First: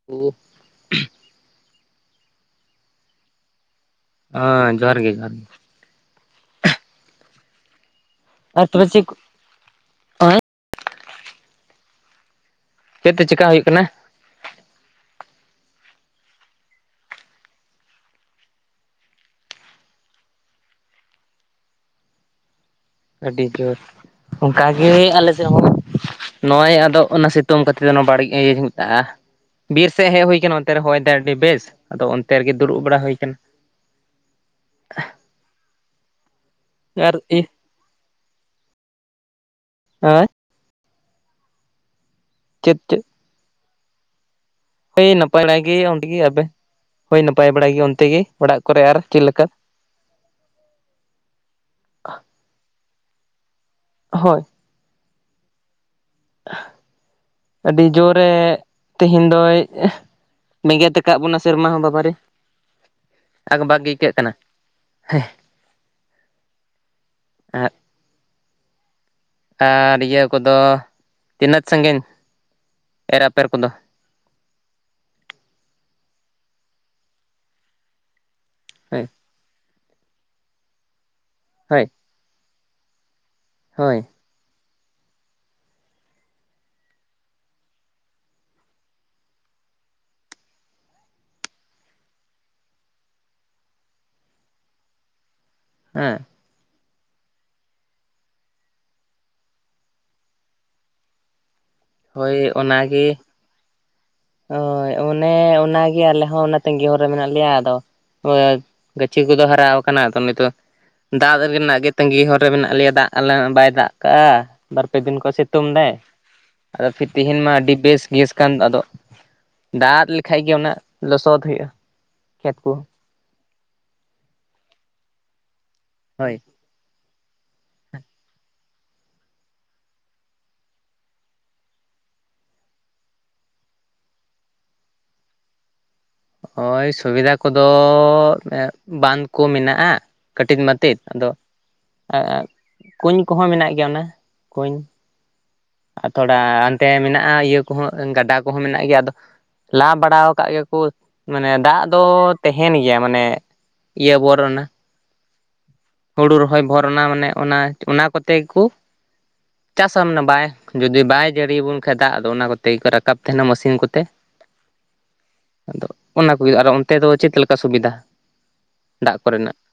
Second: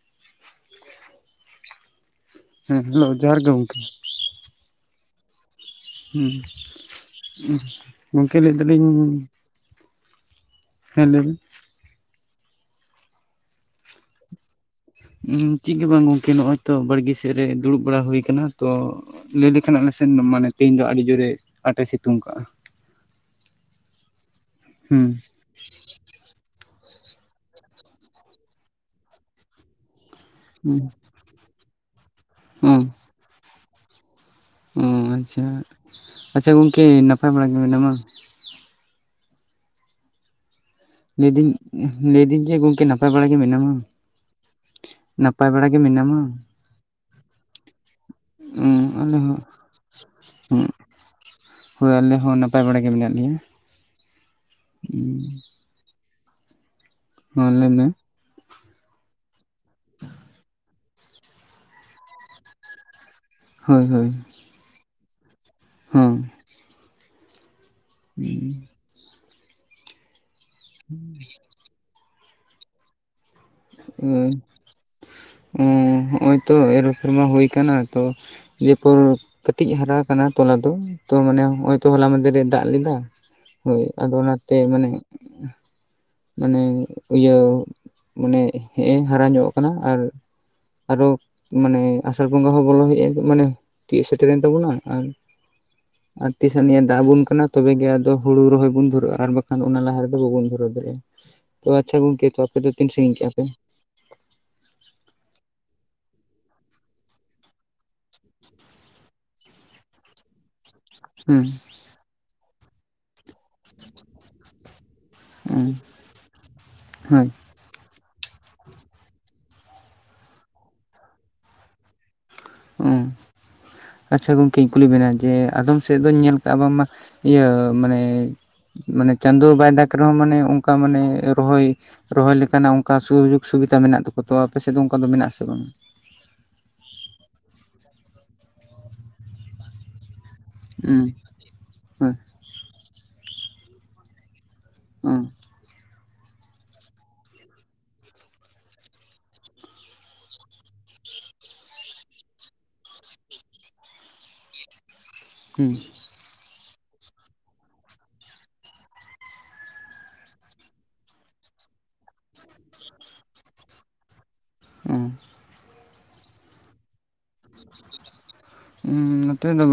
[inaudible] ᱦᱮᱸ ᱦᱮᱞᱳ ᱡᱚᱦᱟᱨ ᱜᱮ ᱜᱚᱝᱠᱮ᱾ ᱦᱮᱸ ᱡᱚᱦᱟᱨ ᱜᱮ ᱡᱚᱦᱟᱨ ᱜᱮ ᱦᱩᱸ ᱜᱚᱢᱠᱮ ᱞᱟᱹᱭ ᱟᱨ ᱛᱚᱵᱮ ᱫᱟᱹᱞᱤᱧᱼᱼ ᱪᱮᱫ ᱠᱚ ᱦᱚᱸᱜᱼᱚᱭ ᱦᱮᱸ ᱞᱟᱹᱭ ᱵᱤᱱ ᱪᱮᱫ ᱛᱮ ᱪᱮᱠᱟ ᱦᱩᱭᱩᱜ ᱠᱟᱱᱟ? ᱪᱮᱫ ᱜᱮ ᱵᱟᱝ ᱜᱚᱝᱠᱮ ᱱᱚᱜᱚᱭ ᱛᱚ ᱵᱟᱲᱜᱮ ᱥᱮᱫ ᱨᱮ ᱫᱩᱲᱩᱵ ᱵᱟᱲᱟ ᱦᱩᱭ ᱟᱠᱟᱱᱟ ᱛᱚᱼᱼ ᱞᱟᱹᱭ ᱞᱮᱠᱷᱟᱱ ᱟᱞᱮᱥᱮᱱ ᱢᱟᱱᱮ ᱛᱮᱦᱮᱧ ᱫᱚ ᱟᱹᱰᱤ ᱡᱳᱨᱮ ᱟᱴᱮ ᱥᱤᱛᱩᱝ ᱠᱟᱜᱼᱟ᱾ ᱟᱹᱰᱤ ᱡᱳᱨ ᱚᱱᱠᱟᱜᱮ ᱦᱩᱸ ᱟᱞᱮᱼᱼ ᱱᱚᱜᱼᱚᱭ ᱟᱫᱚ ᱚᱱᱟ ᱥᱤᱛᱳᱝ ᱠᱷᱟᱹᱛᱤᱨ ᱛᱮ ᱤᱭᱟᱹᱧ ᱢᱮᱛᱟᱜᱼᱟ᱾ ᱵᱤᱨ ᱥᱮᱫ ᱦᱮᱡ ᱦᱩᱭ ᱟᱠᱟᱱᱟ ᱚᱱᱛᱮ ᱨᱮ ᱦᱚᱭ ᱫᱟᱭ ᱟᱹᱰᱤ ᱵᱮᱥ ᱟᱫᱚ ᱚᱱᱛᱮ ᱨᱮᱜᱮ ᱫᱩᱲᱩᱵ ᱵᱟᱲᱟ ᱦᱩᱭ ᱟᱠᱟᱱᱟ᱾ ᱚᱸ ᱟᱪᱪᱷᱟ ᱟᱪᱪᱷᱟ ᱜᱚᱝᱠᱮ ᱟᱨ ᱱᱟᱯᱟᱭ ᱤ ᱵᱟᱲᱟ ᱜᱮ ᱢᱮᱱᱟᱢᱟ, ᱦᱳᱭ ᱞᱟᱹᱭᱫᱟᱹᱧ ᱞᱟᱹᱭᱫᱟᱹᱧ ᱡᱮ ᱪᱮᱫ ᱜᱚᱢᱠᱮ ᱪᱮᱫ ᱱᱟᱯᱟᱭ ᱵᱟᱲᱟ ᱜᱮ ᱢᱮᱱᱟᱢᱟ? ᱦᱳᱭ ᱱᱟᱯᱟᱭ ᱵᱟᱲᱟ ᱜᱮ ᱚᱸᱰᱮ ᱜᱮ ᱟᱵᱮᱱ ᱦᱳᱭ ᱱᱟᱯᱟᱭ ᱵᱟᱲᱟᱭ ᱜᱮ ᱚᱱᱛᱮ ᱜᱮᱼᱼ ᱦᱩᱸ ᱟᱞᱮ ᱦᱚᱸ ᱦᱮᱸ ᱦᱳᱭ ᱟᱞᱮ ᱦᱚᱸ ᱱᱟᱯᱟᱭ ᱵᱟᱲᱟ ᱜᱮ ᱢᱮᱱᱟᱜ ᱞᱮᱭᱟ᱾ ᱦᱳᱭ ᱦᱩᱸ [unintelligible] ᱞᱟᱹᱭ ᱢᱮ ᱟᱹᱰᱤ ᱡᱳᱨᱼᱼ ᱮ ᱛᱮᱦᱤᱧ ᱫᱚᱭ ᱵᱮᱸᱜᱮᱫ ᱟᱠᱟᱫ ᱵᱚᱱᱟ ᱥᱮᱨᱢᱟ ᱦᱚᱸ ᱵᱟᱵᱟᱨᱮᱼᱼ [inaudible] ᱟᱜᱵᱟᱜ ᱜᱮ ᱟᱹᱭᱠᱟᱹᱜ ᱠᱟᱱᱟ ᱦᱮᱸ ᱦᱩᱸ ᱟᱨ [inaudible] ᱦᱮᱸ [inaudible] ᱟᱨ ᱤᱭᱟᱹ ᱠᱚᱫᱚ ᱛᱤᱱᱟᱹᱛ ᱥᱟᱺᱜᱤᱧ ᱮᱨ ᱟᱯᱮᱨ ᱠᱚᱫᱚ? ᱚ ᱦᱚᱜᱼᱚᱭ ᱛᱚ ᱮᱨ ᱟᱯᱷᱮᱨᱢᱟ ᱦᱩᱭ ᱟᱠᱟᱱᱟ ᱛᱚᱼᱼ ᱡᱮ ᱯᱚᱨ ᱦᱳᱭ ᱠᱟᱹᱴᱤᱡ ᱦᱟᱨᱟ ᱟᱠᱟᱱᱟ ᱛᱚᱞᱟ ᱫᱚ ᱛᱚ ᱢᱟᱱᱮ ᱱᱚᱜ ᱚᱭ ᱦᱳᱭ ᱛᱚ ᱦᱚᱞᱟ ᱢᱫᱷᱮ ᱨᱮᱼᱼ ᱫᱟᱜ ᱞᱮᱫᱟ ᱦᱳᱭ ᱟᱫᱚ ᱚᱱᱟᱼᱼ ᱛᱮ ᱢᱟᱱᱮ ᱢᱟᱱᱮ ᱤᱭᱟᱹᱼᱼ ᱢᱟᱱᱮ ᱦᱮᱸᱜ ᱮ ᱦᱟᱨᱟ ᱧᱚᱜ ᱟᱠᱟᱱᱟ ᱟᱨᱼᱼ ᱟᱨᱚ ᱢᱟᱱᱮ ᱟᱥᱟᱲ ᱵᱚᱸᱜᱟ ᱦᱚᱸ ᱵᱚᱞᱚ ᱦᱩᱭᱩᱜᱼᱟ ᱢᱟᱱᱮᱼᱼ ᱛᱤᱭᱳᱜ ᱥᱮᱴᱮᱨᱮᱱ ᱛᱟᱵᱚᱱᱟ ᱟᱨ᱾ ᱦᱮᱸ ᱟᱨ ᱛᱤᱥ ᱟᱱᱤᱡ ᱮ ᱫᱟᱜ ᱟᱵᱚᱱ ᱠᱟᱱᱟ ᱛᱚᱵᱮ ᱜᱮ ᱟᱫᱚ ᱦᱩᱲᱩ ᱨᱚᱦᱚᱭ ᱵᱚᱱ ᱫᱷᱩᱨᱟᱹᱜᱼᱟ ᱟᱨ ᱵᱟᱠᱷᱟᱱ ᱚᱱᱟ ᱞᱟᱦᱟ ᱨᱮᱫᱚ ᱵᱟᱵᱚᱱ ᱫᱷᱩᱨᱟᱹᱣ ᱫᱟᱲᱮᱭᱟᱜᱼᱟ᱾ ᱛᱚ ᱟᱪᱪᱷᱟ ᱜᱚᱝᱠᱮ ᱛᱚ ᱦᱳᱭ ᱟᱯᱮ ᱫᱚᱼᱼ ᱚᱱᱟᱜᱮ᱾ ᱦᱳᱭ ᱚᱱᱮ ᱚᱱᱟᱜᱮ ᱟᱞᱮ ᱦᱚᱸ ᱚᱱᱟ ᱛᱟᱹᱜᱤ ᱦᱚᱨ ᱨᱮ ᱢᱮᱱᱟᱜ ᱞᱮᱭᱟ ᱟᱫᱚᱼᱼ ᱜᱟᱹᱪᱷᱤ ᱠᱚᱫᱚ ᱦᱟᱨᱟ ᱟᱠᱟᱱᱟ ᱛᱚ ᱱᱤᱛᱚᱜ ᱫᱟᱜ ᱦᱮᱸ ᱨᱮᱱᱟᱜ ᱜᱮ ᱛᱟᱺᱜᱤ ᱦᱚᱨ ᱨᱮ ᱢᱮᱱᱟᱜ ᱞᱮᱭᱟ ᱫᱟᱜᱼᱼ ᱟᱞᱮ ᱱᱮ ᱵᱟᱭ ᱫᱟᱜ ᱠᱟᱜ-ᱟ ᱵᱟᱨ-ᱯᱮ ᱫᱤᱱ ᱠᱚ ᱦᱮᱸ ᱥᱤᱛᱩᱝ ᱫᱮᱭᱼᱼ ᱟᱫᱚ ᱯᱷᱤᱨ ᱦᱳᱭ ᱛᱮᱦᱤᱧ ᱢᱟ ᱟᱹᱰᱤ ᱵᱮᱥ ᱜᱮᱥᱼᱼ ᱠᱟᱱ ᱟᱫᱚ ᱫᱟᱜ ᱞᱮᱠᱷᱟᱱ ᱜᱮ ᱚᱱᱟ ᱞᱚᱥᱚᱫ ᱦᱩᱭᱩᱜ-ᱟ, ᱠᱷᱮᱛ ᱠᱚᱼᱼ ᱦᱩᱸ, ᱟᱪᱪᱷᱟ ᱜᱚᱢᱠᱮᱧ ᱠᱩᱞᱤ ᱵᱮᱱᱟ ᱡᱮ ᱟᱫᱚᱢ ᱥᱮᱫ ᱫᱚᱧ ᱦᱳᱭ ᱧᱮᱞ ᱠᱟᱜ-ᱟ ᱵᱟᱝ ᱢᱟᱼᱼ ᱤᱭᱟᱹ ᱢᱟᱱᱮ ᱢᱟᱱᱮ ᱪᱟᱸᱫᱚ ᱵᱟᱭ ᱡᱫᱟᱜᱽ ᱨᱮᱦᱚᱸ ᱢᱟᱱᱮ ᱚᱱᱠᱟ ᱢᱟᱱᱮ ᱨᱚᱦᱚᱭᱼᱼ ᱨᱚᱦᱚᱭ ᱞᱮᱠᱟᱱᱟᱜ ᱚᱱᱠᱟ ᱥᱩ-ᱡᱳᱜᱽ ᱥᱩᱵᱤᱫᱷᱟ ᱢᱮᱱᱟᱜ ᱛᱟᱠᱚ ᱛᱚ ᱟᱯᱮ ᱥᱮᱫ ᱫᱚ ᱚᱱᱠᱟ ᱫᱚ ᱢᱮᱱᱟᱜ ᱟᱥᱮ ᱵᱟᱝ? ᱦᱳᱭ ᱥᱩᱵᱤᱫᱷᱟ ᱠᱚᱫᱚ ᱵᱟᱸᱝ ᱠᱚ ᱢᱮᱱᱟᱜ-ᱟ᱾ ᱠᱟᱹᱴᱤᱡ ᱢᱟᱛᱮᱫ ᱦᱩᱸ ᱟᱫᱚ ᱦᱩᱸ ᱮᱸ ᱠᱩᱸᱧ ᱠᱚᱦᱚᱸ ᱢᱮᱱᱟᱜ ᱜᱮᱭᱟ ᱚᱱᱟ ᱠᱩᱸᱧ, ᱩᱸ ᱟᱨ ᱛᱷᱚᱲᱟ ᱚᱱᱛᱮ ᱢᱮᱱᱟᱜ-ᱟ ᱤᱭᱟᱹ ᱠᱚᱦᱚᱸ ᱜᱟᱰᱟ ᱠᱚᱦᱚᱸ ᱢᱮᱱᱟᱜ ᱜᱮᱭᱟ, ᱟᱫᱚᱼᱼ ᱞᱟ ᱵᱟᱲᱟᱣ ᱵᱟᱠᱟᱣ ᱠᱟᱜ -ᱜᱮᱠᱚ ᱢᱟᱱᱮ ᱫᱟᱜ ᱫᱚ ᱛᱟᱦᱮᱸᱱ ᱜᱮᱭᱟ, ᱢᱟᱱᱮᱼᱼ ᱤᱭᱟᱹ ᱵᱚᱨᱚᱱᱟ, ᱦᱩᱸ ᱦᱩᱲᱩ ᱨᱚᱦᱚᱭ ᱵᱷᱚᱨᱱᱟ ᱚᱱᱟ ᱢᱟᱱᱮ ᱚᱱᱟ ᱠᱚᱛᱮ ᱜᱮᱠᱚ ᱪᱟᱥᱟ ᱢᱟᱱᱮ ᱵᱟᱭᱼᱼ ᱡᱩᱫᱤ ᱵᱟᱭ ᱡᱟᱹᱲᱤᱭᱟᱵᱚᱱ ᱠᱷᱟᱡ ᱫᱟᱜ ᱫᱚ ᱚᱱᱟ ᱠᱚᱛᱮ ᱜᱮᱠᱚ ᱨᱟᱠᱟᱵ ᱛᱟᱦᱮᱸᱱᱟ ᱢᱮᱥᱤᱱ ᱠᱚᱛᱮ, ᱚᱸ ᱟᱫᱚ ᱚᱱᱟ ᱠᱚᱜᱮ ᱚᱱᱛᱮ ᱫᱚ ᱪᱮᱫ ᱞᱮᱠᱼᱼ ᱩᱸ ᱱᱚᱛᱮ ᱫᱚᱼᱼ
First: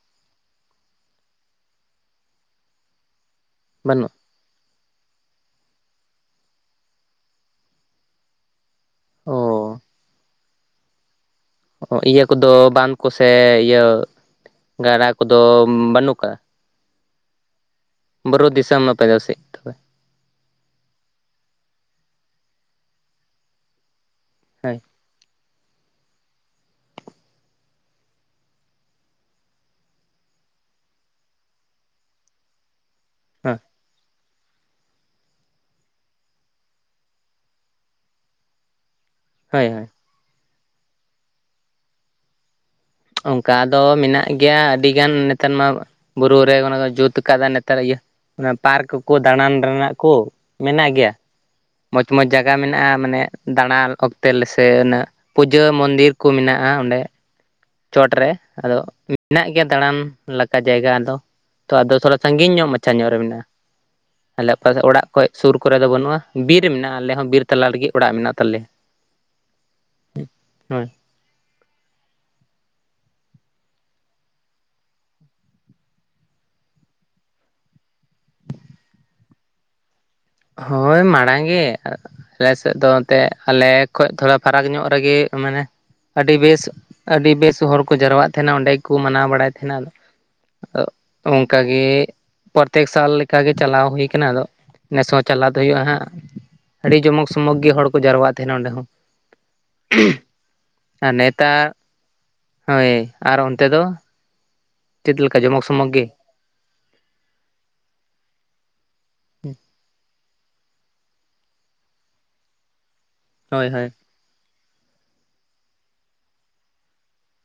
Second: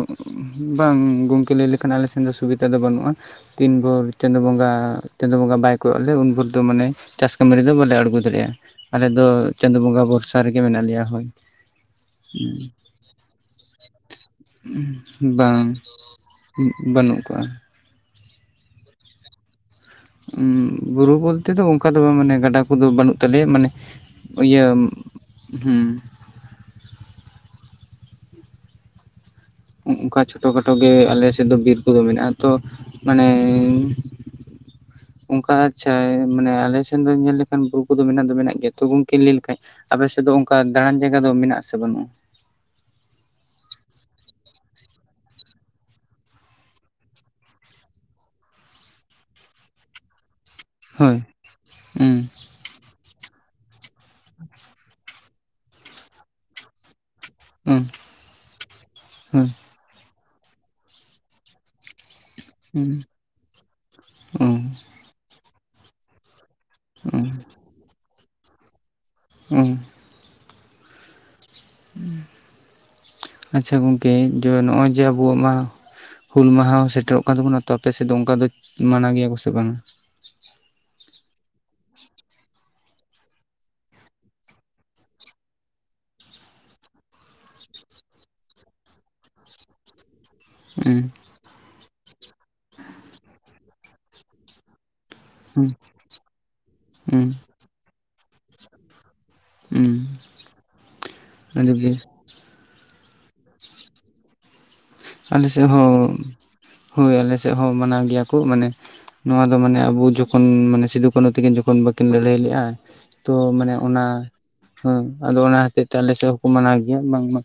ᱵᱟᱝ ᱜᱚᱝᱠᱮ ᱞᱟᱹᱭ ᱞᱮᱠᱷᱟᱱ ᱟᱞᱮ ᱥᱮᱱ ᱫᱚ ᱥᱩᱵᱤᱫᱟ ᱫᱚ ᱵᱟᱹᱱᱩᱜ-ᱟ, ᱛᱤᱱ ᱵᱷᱳᱨᱼᱼ ᱵᱟᱹᱱᱩᱜ ᱪᱟᱸᱫᱳ ᱵᱚᱸᱜᱟ-ᱪᱟᱸᱫᱳ ᱵᱚᱸᱜᱟ ᱵᱟᱭ ᱠᱚᱭᱚᱜ ᱞᱮ ᱩᱱ ᱵᱷᱳᱨ ᱫᱚ ᱢᱟᱱᱮ ᱪᱟᱥ ᱠᱟᱹᱢᱤ ᱨᱮᱫᱚ ᱵᱟᱞᱮ ᱟᱬᱜᱚᱱᱟ ᱫᱟᱲᱮᱭᱟᱜ-ᱟ, ᱟᱞᱮ ᱫᱚ ᱚ ᱪᱟᱸᱫᱳ ᱵᱚᱸᱜᱟ ᱵᱷᱚᱨᱥᱟ ᱨᱮᱜᱮ ᱢᱮᱱᱟᱜ ᱞᱮᱭᱟ᱾ ᱦᱳᱭᱼᱼ ᱦᱚᱸ ᱤᱭᱟᱹ ᱠᱚᱫᱚ ᱵᱟᱸᱫᱷ ᱠᱚᱥᱮ ᱤᱭᱟᱹ ᱜᱟᱰᱟ ᱠᱚᱫᱚ ᱵᱟᱹᱱᱩᱜ ᱠᱟᱜ-ᱟ? ᱩᱸ ᱵᱟᱹᱱᱩᱜ ᱠᱟᱜ-ᱟ᱾ ᱵᱟᱨᱩ ᱫᱤᱥᱚᱢ ᱟᱯᱮ ᱫᱚ ᱥᱮᱫ ᱠᱟᱼᱼ ᱵᱩᱨᱩ ᱵᱚᱞᱛᱮ ᱫᱚ ᱚᱱᱠᱟ ᱫᱚ ᱵᱟᱝ ᱢᱟᱱᱮ ᱜᱟᱰᱟ ᱠᱚᱫᱚ ᱵᱟᱹᱱᱩᱜ ᱛᱟᱞᱮᱭᱟ, ᱢᱟᱱᱮᱼᱼ ᱦᱳᱭ ᱤᱭᱟᱹᱢ ᱦᱩᱸ ᱚᱱᱠᱟ ᱪᱷᱳᱴᱳ-ᱠᱷᱟᱴᱳ ᱜᱮ ᱟᱞᱮ ᱥᱮᱫ ᱫᱚ ᱵᱤᱨ ᱠᱚᱫᱚ ᱢᱮᱱᱟᱜ-ᱟ ᱛᱚ, ᱢᱟᱱᱮᱸᱼᱼ ᱦᱮᱸ ᱚᱱᱠᱟ ᱟᱪᱪᱷᱟ ᱢᱟᱱᱮᱸ ᱟᱞᱮ ᱥᱮᱱ ᱫᱚ ᱧᱮᱞ ᱞᱮᱠᱷᱟᱱ ᱵᱩᱨᱩ ᱠᱚᱫᱚ ᱢᱮᱱᱟᱜ ᱫᱚ ᱢᱮᱱᱟᱜ ᱜᱮᱭᱟ ᱛᱚ ᱜᱚᱝᱠᱼᱼ ᱠᱮ ᱞᱟᱹᱭ ᱞᱮᱠᱷᱟᱡ ᱦᱳᱭ ᱦᱳᱭ ᱟᱯᱮ ᱥᱮᱫ ᱫᱚ ᱚᱱᱠᱟ ᱫᱟᱬᱟᱱ ᱡᱟᱭᱜᱟ ᱫᱚ ᱢᱮᱱᱟᱹᱜ ᱟᱥᱮ ᱵᱟᱹᱱᱩᱜ-ᱟ? ᱚᱱᱠᱟ ᱫᱚ ᱢᱮᱱᱟᱜ ᱜᱮᱭᱟ ᱟᱹᱰᱤᱜᱟᱱ ᱱᱮᱛᱟᱨ ᱢᱟᱼᱼ ᱵᱩᱨᱩ ᱨᱮ ᱚᱱᱟ ᱠᱚ ᱡᱩᱛ ᱟᱸᱠᱟᱫᱟ ᱱᱮᱛᱟᱨ ᱤᱭᱟᱹ ᱚᱱᱟ ᱯᱟᱨᱠ ᱠᱚ ᱫᱟᱬᱟᱱ ᱨᱮᱱᱟᱜ ᱠᱩᱼᱼ ᱢᱮᱱᱟᱜ ᱜᱮᱭᱟ ᱦᱳᱭ ᱦᱩᱸ ᱢᱚᱡᱽ-ᱢᱚᱡᱽ ᱡᱟᱜᱟ ᱢᱮᱱᱟᱜ-ᱟ ᱢᱟᱱᱮ ᱫᱟᱬᱟᱱ ᱚᱠᱛᱮ ᱟᱞᱮ ᱥᱮᱜ ᱩᱱᱟᱹᱜᱼᱼ ᱯᱩᱡᱟᱹ ᱢᱚᱱᱫᱤᱨ ᱠᱚ ᱢᱮᱱᱟᱜ-ᱟ ᱚᱸᱰᱮ, ᱦᱩᱸ ᱪᱚᱴ ᱨᱮ ᱟᱫᱚ ᱦᱮᱱᱟᱜ ᱜᱮᱭᱟ ᱫᱟᱬᱟᱱ ᱞᱮᱠᱟ ᱡᱟᱭᱜᱟ ᱟᱫᱚ᱾ ᱛᱚ ᱟᱫᱚ ᱛᱷᱚᱲᱟ ᱥᱟᱺᱜᱤᱧ ᱧᱚᱜ ᱦᱩᱸ ᱢᱟᱪᱷᱟ ᱧᱚᱜ ᱨᱮ ᱢᱮᱱᱟᱜ-ᱟ, ᱟᱸᱞᱮ ᱦᱩᱸ ᱚᱠᱟ ᱚᱲᱟᱜ ᱠᱷᱚᱡ ᱥᱩᱨ ᱠᱚᱨᱮ ᱫᱚ ᱵᱟᱹᱱᱩᱜ-ᱟ᱾ ᱵᱤᱨ ᱢᱮᱱᱟᱜᱼᱟ ᱟᱞᱮ ᱦᱩᱸ ᱦᱚᱸ ᱵᱤᱨ ᱛᱟᱞᱟ ᱞᱟᱹᱜᱤᱫ ᱚᱲᱟᱜ ᱢᱮᱱᱟᱜ ᱛᱟᱞᱮ᱾ ᱩᱸ ᱟᱪᱪᱟ ᱩᱸ ᱟᱪᱪᱷᱟ ᱜᱚᱝᱠᱮ ᱡᱮ ᱱᱚᱜ-ᱚᱭ ᱡᱮ ᱟᱵᱚᱣᱟ-ᱜ ᱢᱟᱸᱼᱼ ᱦᱩᱞ ᱢᱟᱦᱟᱸ ᱦᱚᱸ ᱥᱮᱴᱮᱨᱚ-ᱜ ᱠᱟᱱ ᱛᱟᱵᱚᱱᱟ ᱛᱚ ᱟᱯᱮ ᱥᱮᱫ ᱫᱚ ᱚᱱᱠᱟ ᱫᱚ ᱢᱟᱱᱟᱣ ᱜᱮᱭᱟ ᱠᱚ ᱥᱮ ᱵᱟᱸᱝ-ᱟ? ᱦᱳᱭ ᱢᱟᱲᱟᱝ ᱜᱮ, ᱟᱞᱮ ᱥᱮᱫ ᱫᱚ ᱮᱱᱛᱮᱜ ᱟᱸᱞᱮ ᱠᱷᱚᱡ ᱛᱷᱚᱲᱟ ᱯᱷᱟᱨᱟᱠ ᱧᱚᱜ ᱨᱮᱜᱮ ᱢᱟᱸᱱᱮᱼᱼ ᱟᱹᱰᱤ ᱵᱮᱥ-ᱟᱹᱰᱤ ᱵᱮᱥ ᱦᱚᱲᱹ ᱠᱚ ᱡᱟᱣᱨᱟᱜ ᱛᱟᱦᱮᱸᱱᱟ ᱚᱸᱰᱮ ᱜᱮᱸᱠᱚ ᱢᱟᱱᱟᱣ ᱵᱟᱲᱟᱭ ᱛᱟᱦᱮᱸᱱᱟ ᱟᱫᱚ᱾ ᱩᱸ ᱚᱱᱠᱟᱹᱞ ᱜᱮ ᱯᱨᱚᱛᱮᱠ ᱥᱟᱞ ᱞᱮᱠᱟᱜ ᱜᱮ ᱪᱟᱞᱟᱹᱣ ᱦᱩᱭᱩ ᱟᱼᱠᱟᱱᱟ ᱟᱫᱚ᱾ ᱱᱮᱥ ᱦᱚᱸ ᱪᱟᱞᱟᱹᱣ ᱫᱚ ᱦᱩᱸ ᱦᱩᱭᱩᱜᱼᱟ ᱦᱟᱸᱜ᱾ ᱟᱹᱰᱤ ᱦᱩᱸ ᱡᱚᱢᱚᱠ ᱥᱚᱢᱚᱠ ᱜᱮ ᱦᱚᱲ ᱠᱚ ᱡᱟᱨᱣᱟᱜ ᱛᱟᱹᱦᱮᱱᱟ ᱚᱸᱰᱮ ᱦᱚᱸ ᱾ ᱦᱩᱸ ᱟᱨ ᱱᱮᱛᱟᱨ ᱟᱹᱰᱤᱜᱮ ᱦᱳᱭ ᱟᱨ ᱚᱱᱛᱮ ᱫᱚ᱾ ᱪᱮᱫ ᱞᱮᱠᱟ ᱟᱸᱞᱮ ᱡᱚᱢᱚᱠ ᱥᱮᱫ ᱥᱚᱢᱚᱠ ᱦᱚᱸ ᱜᱮ ᱦᱳᱭ ᱟᱸᱞᱮ ᱥᱮᱫ ᱦᱚᱸ ᱢᱟᱹᱱᱟᱣ ᱜᱮᱭᱟ ᱠᱚ ᱢᱟᱹᱱᱮᱼᱼ ᱱᱚᱣᱟ ᱫᱚ ᱢᱟᱹᱱᱮ ᱟᱸᱵᱚ ᱡᱚᱹᱠᱷᱚᱱ ᱢᱟᱱᱮ ᱥᱤᱫᱩᱼ ᱠᱟᱹᱱᱦᱩ ᱛᱟᱹᱠᱤᱱ ᱡᱚᱹᱠᱷᱚᱱ ᱵᱟᱹᱠᱤᱱ ᱞᱟᱹᱲᱦᱟᱹᱭ ᱞᱮᱜᱼᱟᱼᱼ ᱛᱚ ᱦᱳᱭ ᱢᱟᱹᱱᱮ ᱦᱳᱭ ᱚᱱᱟ ᱦᱮᱸ ᱟᱫᱚ ᱚᱱᱟ ᱦᱚᱛᱮᱡ ᱛᱮ ᱟᱸᱞᱮ ᱥᱮᱫ ᱦᱚᱸᱠᱚ ᱢᱟᱹᱱᱟᱣ ᱜᱮᱹᱭᱟ ᱵᱟᱝᱹᱢᱟ᱾